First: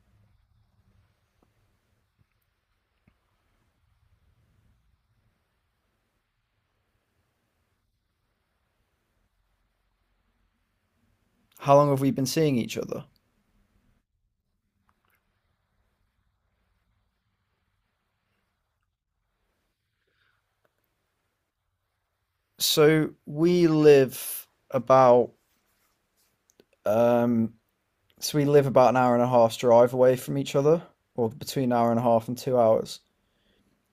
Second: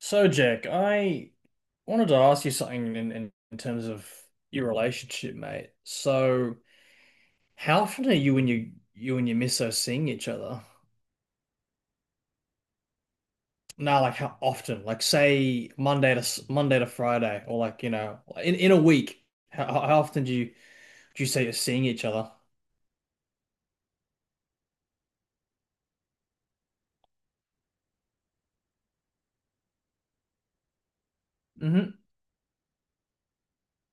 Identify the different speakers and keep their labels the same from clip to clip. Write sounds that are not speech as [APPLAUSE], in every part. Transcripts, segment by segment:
Speaker 1: So, Jack, I wanted to ask you something in terms of your relationship, mate. So, how often are you and your misso seeing each other?
Speaker 2: How long have we been seeing each other?
Speaker 1: No, like how often? Like say Monday to Friday, or like in a week. How often do you say you're seeing each other?
Speaker 2: So we live about um we live about an hour and a half's drive away from each other, or between an hour and
Speaker 1: Mm-hmm.
Speaker 2: a half and 2 hours.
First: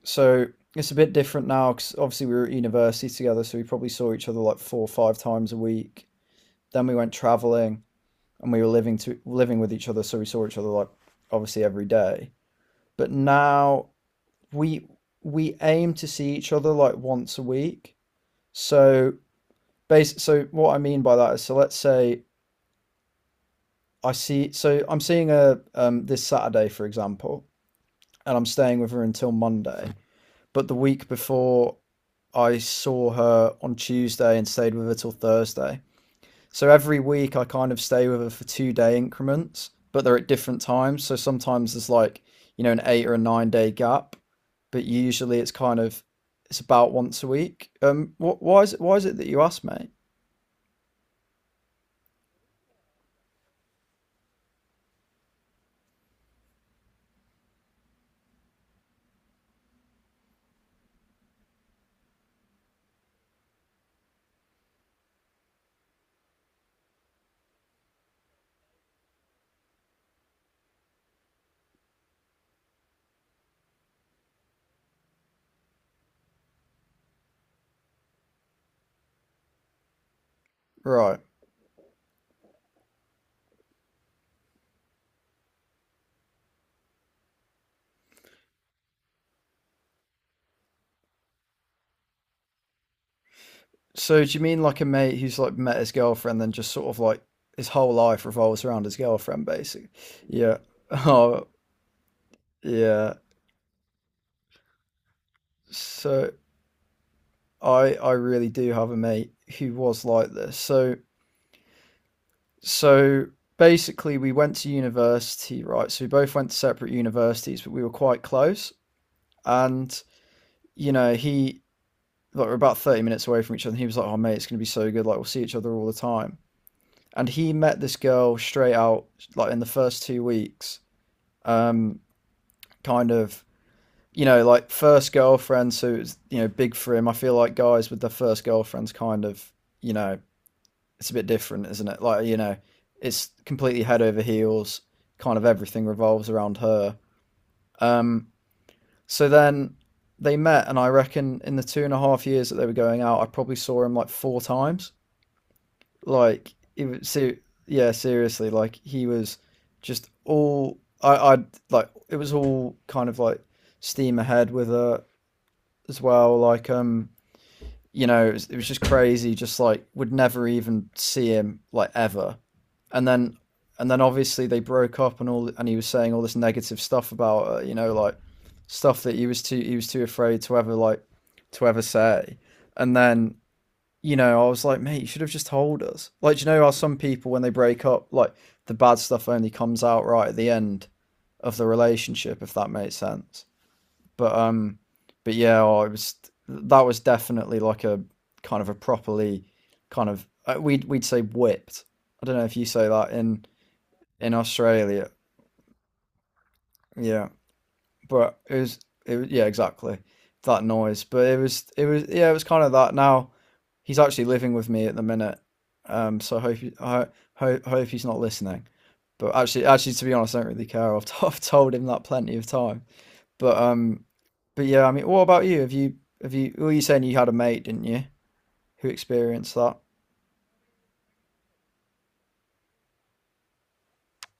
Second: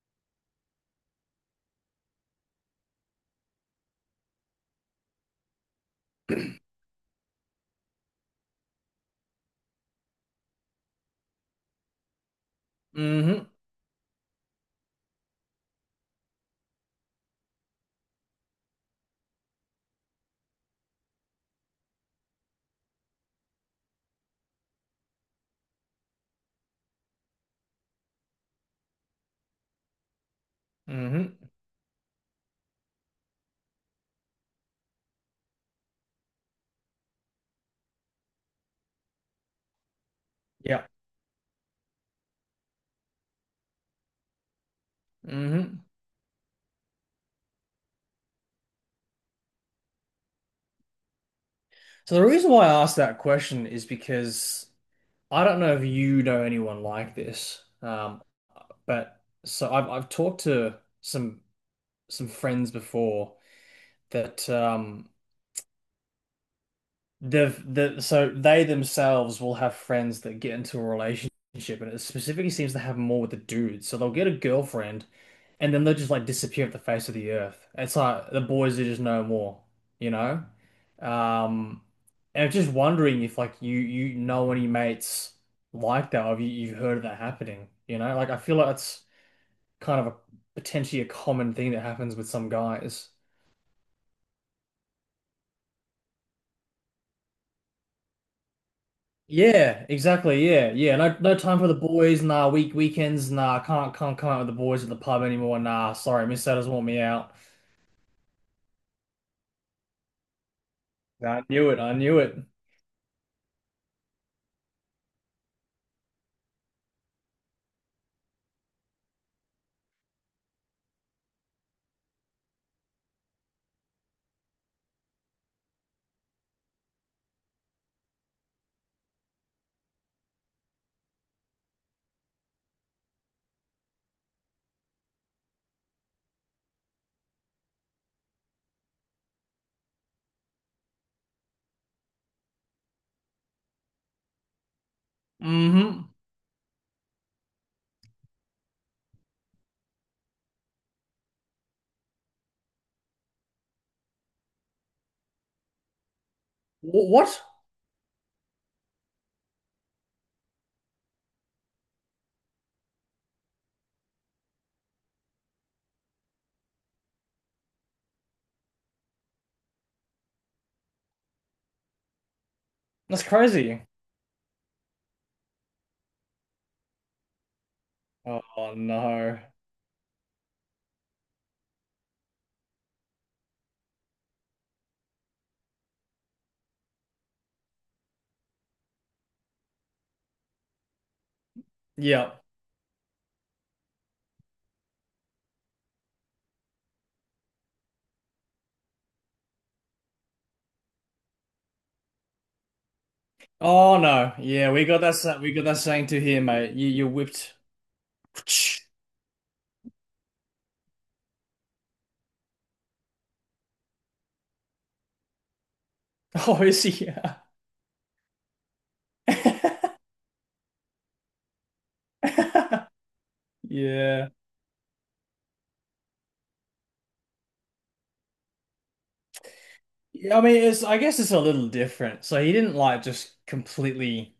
Speaker 2: So it's a bit different now because obviously we were at university together, so we probably saw each other like four or five times a week. Then we went traveling and we were living with each other, so we saw each other like obviously every day. But
Speaker 1: Mm-hmm.
Speaker 2: now we we aim to see each other like once a week. So Base. So what I mean by that is, so let's say I see. So I'm seeing her this Saturday, for example, and I'm staying with her until Monday. But the week
Speaker 1: Mm-hmm.
Speaker 2: before, I saw her on Tuesday and stayed with her till Thursday. So every week I kind of stay with her for two-day increments, but they're at different
Speaker 1: Yeah.
Speaker 2: times. So sometimes there's like, you know, an eight or a nine-day gap, but usually it's
Speaker 1: Mm-hmm.
Speaker 2: kind of it's about once a week. Why is it that you asked, mate?
Speaker 1: So the reason why I asked that question is because I don't know if you know anyone like this. But so I've talked to some friends before that they themselves will have friends that get into a relationship, and it specifically seems to happen more with the dudes. So they'll get a girlfriend, and then they'll just like disappear off the face of the earth. It's like the boys are just no more, you know?
Speaker 2: Right.
Speaker 1: Um and I'm just wondering if like you know any mates like that, or if you've heard of that happening, you know? Like I feel like it's kind of a potentially a common thing that happens with some guys.
Speaker 2: So do you mean like a mate who's like met his girlfriend, then just sort of like his whole life revolves around his girlfriend,
Speaker 1: Yeah,
Speaker 2: basically?
Speaker 1: exactly.
Speaker 2: Yeah.
Speaker 1: Yeah,
Speaker 2: [LAUGHS]
Speaker 1: yeah. No, no
Speaker 2: Oh,
Speaker 1: time for the boys. Nah, week
Speaker 2: yeah.
Speaker 1: weekends. Nah, can't come out with the boys at the pub anymore. Nah, sorry,
Speaker 2: So
Speaker 1: Miss Satters want me out.
Speaker 2: I really do have a mate who was like this. So
Speaker 1: I knew it. I knew it.
Speaker 2: so basically we went to university, right? So we both went to separate universities, but we were quite close. And you know, he like we're about 30 minutes away from each other, and he was like, "Oh mate, it's gonna be so good. Like we'll see each other all the time." And he met this girl straight out like in the first 2 weeks, um, kind of you know like first girlfriends who's you know big for him. I feel like guys with their first girlfriends kind of you know it's a bit different, isn't it? Like you know it's completely head over heels. Kind of everything
Speaker 1: Mm-hmm.
Speaker 2: revolves around her. Um, so then they met, and I reckon in the two and a half years that they were going out, I probably saw him like four times. like it was
Speaker 1: What?
Speaker 2: ser- yeah, seriously, like he was just all I like it was all kind of like steam ahead with her as well you know it was just crazy, just like would never even see him like ever. And
Speaker 1: That's
Speaker 2: then
Speaker 1: crazy.
Speaker 2: and then obviously they broke up and all and he was saying all this negative stuff about her, you know, like
Speaker 1: Oh
Speaker 2: stuff that
Speaker 1: no.
Speaker 2: he was too afraid to ever like to ever say. And then you know, I was like, mate, you should have just told us. Like, do you know how some people, when they break up, like the bad stuff only comes out right at the end of the
Speaker 1: Yeah.
Speaker 2: relationship, if that makes sense. But um, but yeah, I was that was definitely like a kind of a properly kind of we'd say whipped. I don't know if you say that
Speaker 1: Oh
Speaker 2: in
Speaker 1: no. Yeah, we got
Speaker 2: Australia,
Speaker 1: that. We got that saying to here, mate. You
Speaker 2: yeah,
Speaker 1: whipped.
Speaker 2: but
Speaker 1: [LAUGHS]
Speaker 2: it was, yeah exactly that noise. But it was yeah it was kind of that now. He's actually living with me at the minute, so I hope
Speaker 1: Oh, is
Speaker 2: I
Speaker 1: he?
Speaker 2: hope he's not listening. But actually, to be honest, I don't really care. [LAUGHS] I've told him that plenty of time.
Speaker 1: [LAUGHS]
Speaker 2: But um,
Speaker 1: Yeah.
Speaker 2: but yeah, I mean, what about you? Have you? Were you saying you had a mate, didn't you, who experienced that?
Speaker 1: Yeah, I mean, it's I guess it's a little different. So he didn't like just completely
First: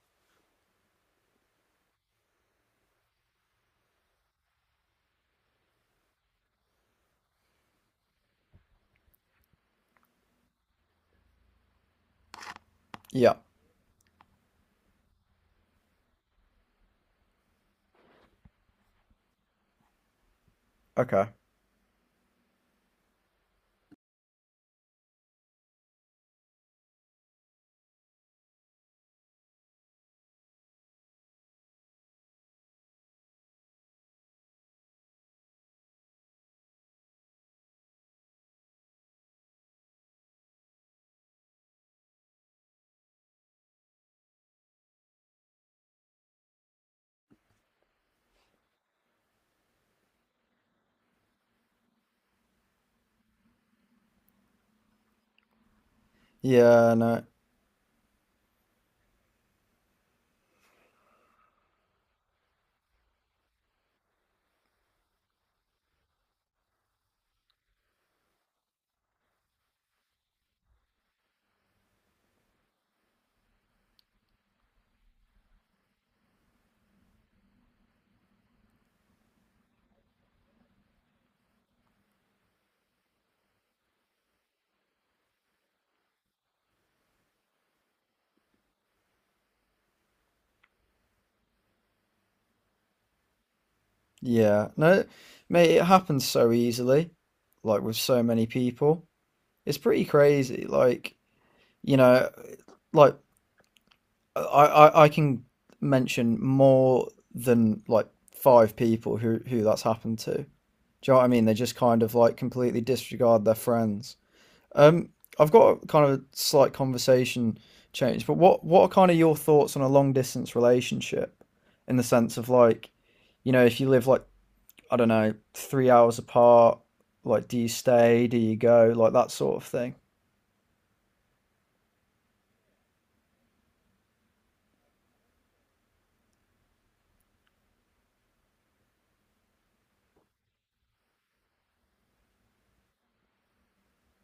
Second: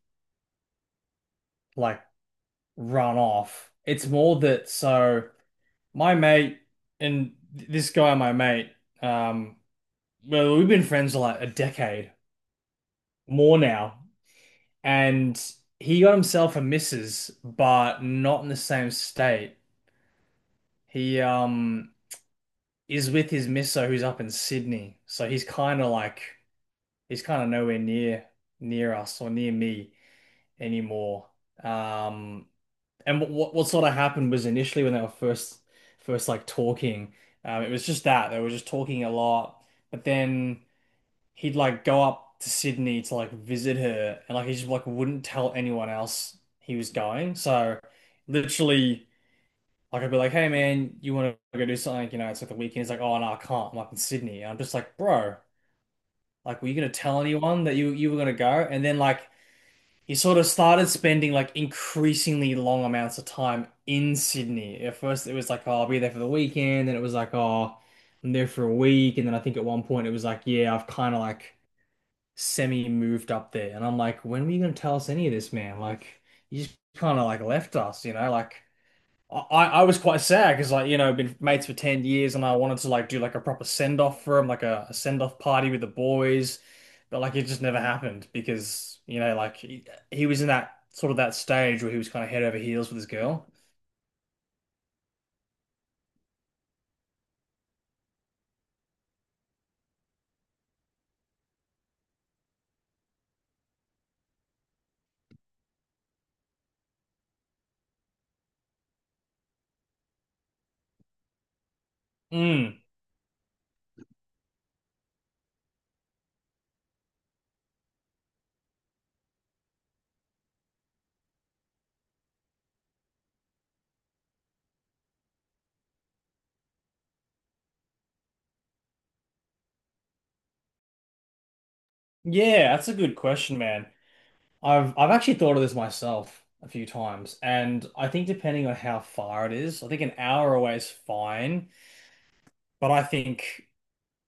Speaker 1: like run off. It's more that, so my mate, and this guy, my mate, um, well, we've been friends for like a decade
Speaker 2: Yeah.
Speaker 1: more now, and he got himself a missus, but not in the same state. He
Speaker 2: Okay.
Speaker 1: is with his misso who's up in Sydney, so he's kind of nowhere near us or near me anymore. Um, and what sort of happened was initially when they were first like talking, it was just that they were just talking a lot. But then he'd like go up to Sydney to like visit her, and like he just like wouldn't tell anyone else he was going. So literally. Like I'd be like, hey man, you want to go do something? You know, it's like the weekend. He's like, oh no, I can't. I'm up in Sydney. And I'm just like, bro, like, were you gonna
Speaker 2: Yeah.
Speaker 1: tell
Speaker 2: No.
Speaker 1: anyone that you were gonna go? And then like he sort of started spending like increasingly long amounts of time in Sydney. At first, it was like, oh, I'll be there for the weekend. And it was like, oh, I'm there for a week. And then I think at one point it was like, yeah, I've kind of like semi moved up there. And I'm like, when were you going to tell us any of this, man? Like, you just kind of like left us, you know? Like, I, I was quite sad because, like, been mates for 10 years, and I wanted to like do like a proper send off for him, like a send off party with the boys. But like it just never happened, because like he was in that sort of that stage where he was kind of head over heels with his girl.
Speaker 2: Yeah. No. Mate, it happens so easily, like with so many people. It's pretty crazy. Like you know, like I can mention more than like five people who that's happened to. Do you know what I mean? They just kind of like
Speaker 1: Mm,
Speaker 2: completely disregard their friends. Um, I've got a kind of a slight conversation change, but what are kind of your thoughts on a long distance relationship in the sense of like, you know, if you live like I don't know, 3 hours apart, like do you stay, do you go, like that sort of thing?
Speaker 1: yeah, that's a good question, man. I've actually thought of this myself a few times, and I think depending on how far it is, I think an hour away is fine. But I think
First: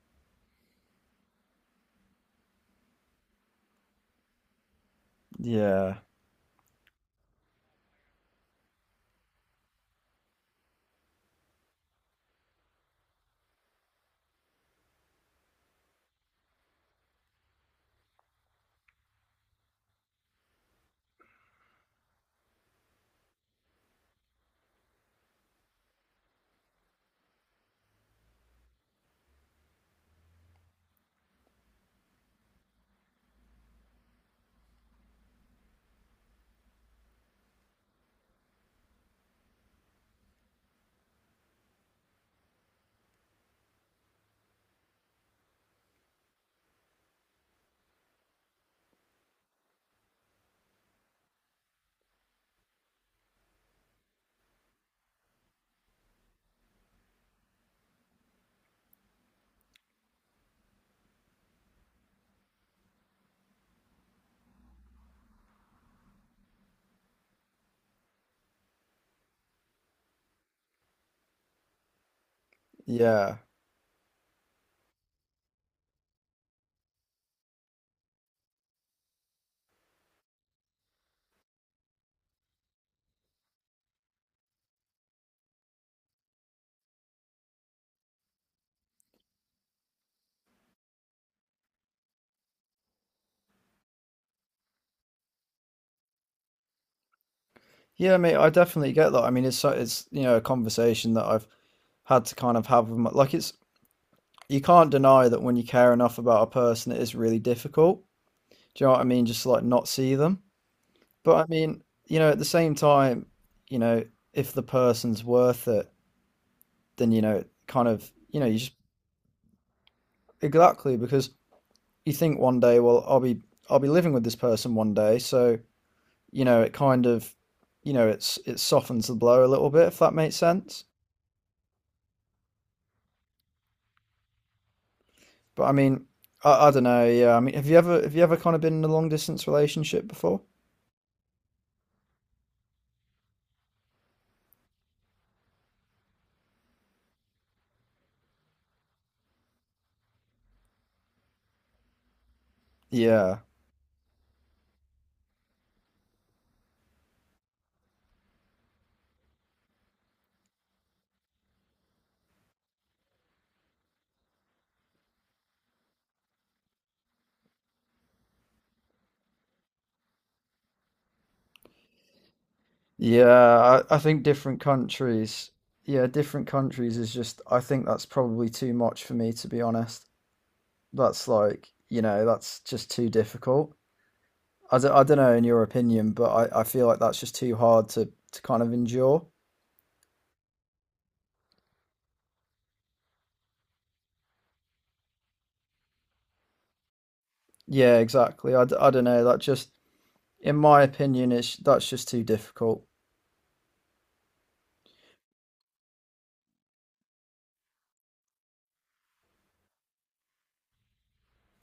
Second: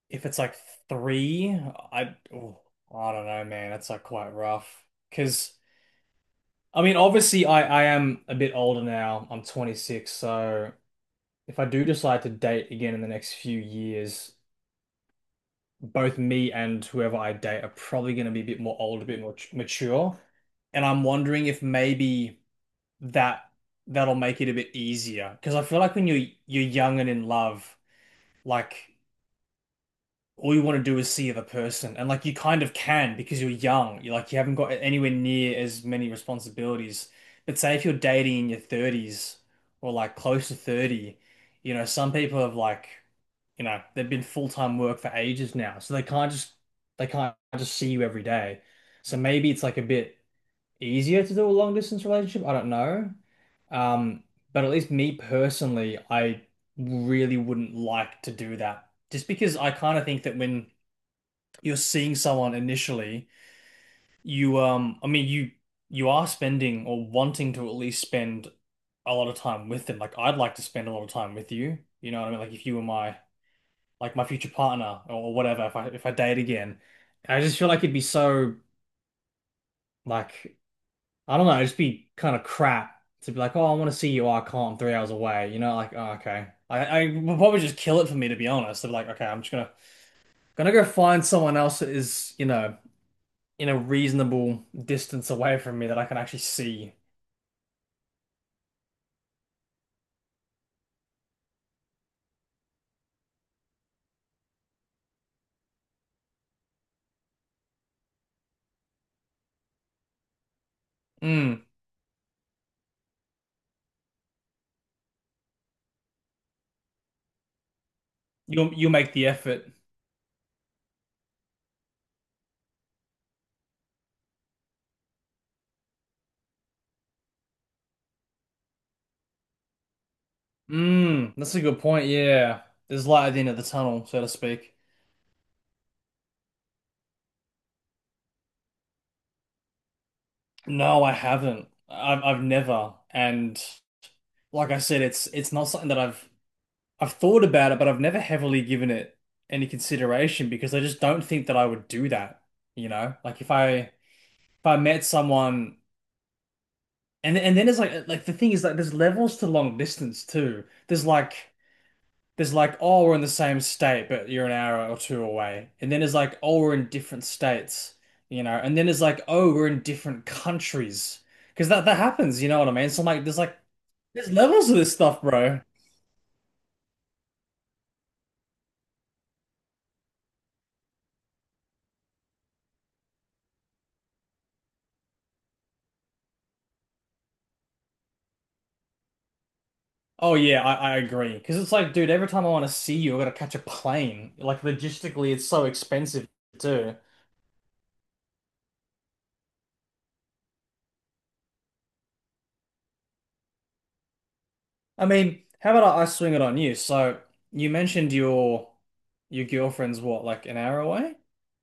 Speaker 1: if it's like three, I oh, I don't know, man. That's like quite rough. Because
Speaker 2: Yeah.
Speaker 1: I mean, obviously, I am a bit older now. I'm 26, so if I do decide to date again in the next few years, both me and whoever I date are probably going to be a bit more old, a bit more mature. And I'm wondering if maybe that that'll make it a bit easier. Because I feel like when you're young and in love, like, all you want to do is see the person. And like you kind of can because you're young. You haven't got anywhere near as many responsibilities. But say if you're dating in your 30s, or like close to 30, some people have, like, they've been full-time work for ages now. So they can't just see you every day. So maybe it's like a bit easier to do a long distance relationship. I don't know. Um, but at least me personally, I really wouldn't like to do that. Just because I kind of think that when you're seeing someone initially, you I mean, you are spending or wanting to at least spend a lot of time with them. Like I'd like to spend a lot of time with you. You know what I mean? Like if you were my
Speaker 2: Yeah.
Speaker 1: like my future partner or whatever, if I date again, I just feel like it'd be so, like, I don't know, it'd just be kind of crap to be like, oh, I want to see you. Oh, I can't. I'm 3 hours away. You know, like, oh, okay. I would probably just kill it for me, to be honest. They'd be like, okay, I'm just gonna go find someone else that is, in a reasonable distance away from me that I can actually see.
Speaker 2: Yeah, mate, I definitely get that. I mean, it's you know a conversation that I've had to kind of have with my, like it's you can't deny that when you care enough about a person, it is really difficult. Do you know what I mean? Just to, like not see them. But I
Speaker 1: Mm,
Speaker 2: mean, you know, at the same time, you know, if the person's worth it, then you know, kind of, you know, you
Speaker 1: you'll
Speaker 2: just
Speaker 1: you'll make the effort.
Speaker 2: exactly because you think one day, well, I'll be living with this person one day, so you know, it kind of, you know, it's it softens the blow a little bit if that makes sense.
Speaker 1: Mm, that's a good point. Yeah, there's light at the end of the tunnel, so to speak.
Speaker 2: But I mean, I don't know. Yeah, I mean, have you ever kind of been in a long distance relationship before?
Speaker 1: No, I haven't. I've never. And like I said, it's not something that I've thought about it, but I've never heavily given it any consideration, because I just don't think that I would do that. You know,
Speaker 2: Yeah,
Speaker 1: like if I met someone, and then it's like the thing is, like, there's levels to long distance too. There's like, oh, we're in the same state, but you're an hour or two away. And then it's like, oh, we're in different states, you know. And then it's like, oh, we're in different countries, because that that happens. You know what I mean? So I'm like, there's like
Speaker 2: yeah. I think
Speaker 1: there's
Speaker 2: different
Speaker 1: levels to this stuff,
Speaker 2: countries.
Speaker 1: bro.
Speaker 2: Yeah, different countries is just. I think that's probably too much for me to be honest. That's like you know that's just too difficult. I don't know in your opinion, but I feel like that's just too hard to kind of endure.
Speaker 1: Oh yeah, I agree. Because it's like, dude, every time I want to see you, I gotta catch a plane. Like logistically, it's so expensive too.
Speaker 2: Yeah, exactly. I don't know. That just in my opinion, it's that's just too difficult.
Speaker 1: I mean, how about I swing it on you? So you mentioned your girlfriend's what, like an hour away?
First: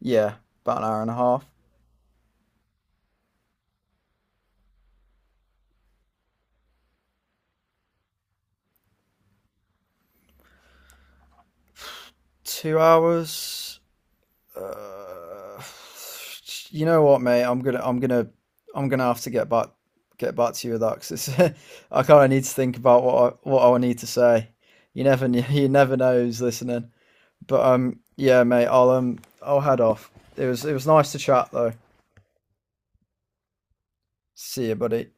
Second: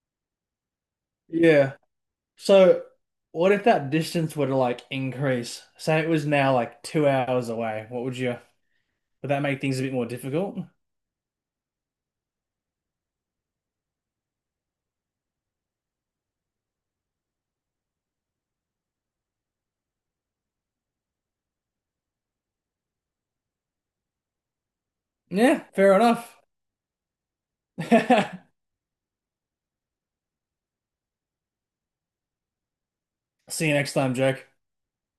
Speaker 2: Yeah, about an hour and a half,
Speaker 1: Yeah. So what if that distance were to like increase? Say it was now like 2 hours away. Would that make things a bit more difficult?
Speaker 2: 2 hours. Uh, you know what, mate? I'm gonna have to get back to you with that 'cause it's, [LAUGHS] I kind of need to think about what what I need to say. You never, kn- [LAUGHS]
Speaker 1: Yeah,
Speaker 2: You
Speaker 1: fair
Speaker 2: never know
Speaker 1: enough.
Speaker 2: who's listening. But Yeah, mate.
Speaker 1: [LAUGHS]
Speaker 2: I'll head off. It was nice to chat though.
Speaker 1: See you next time, Jack.
Speaker 2: See you, buddy.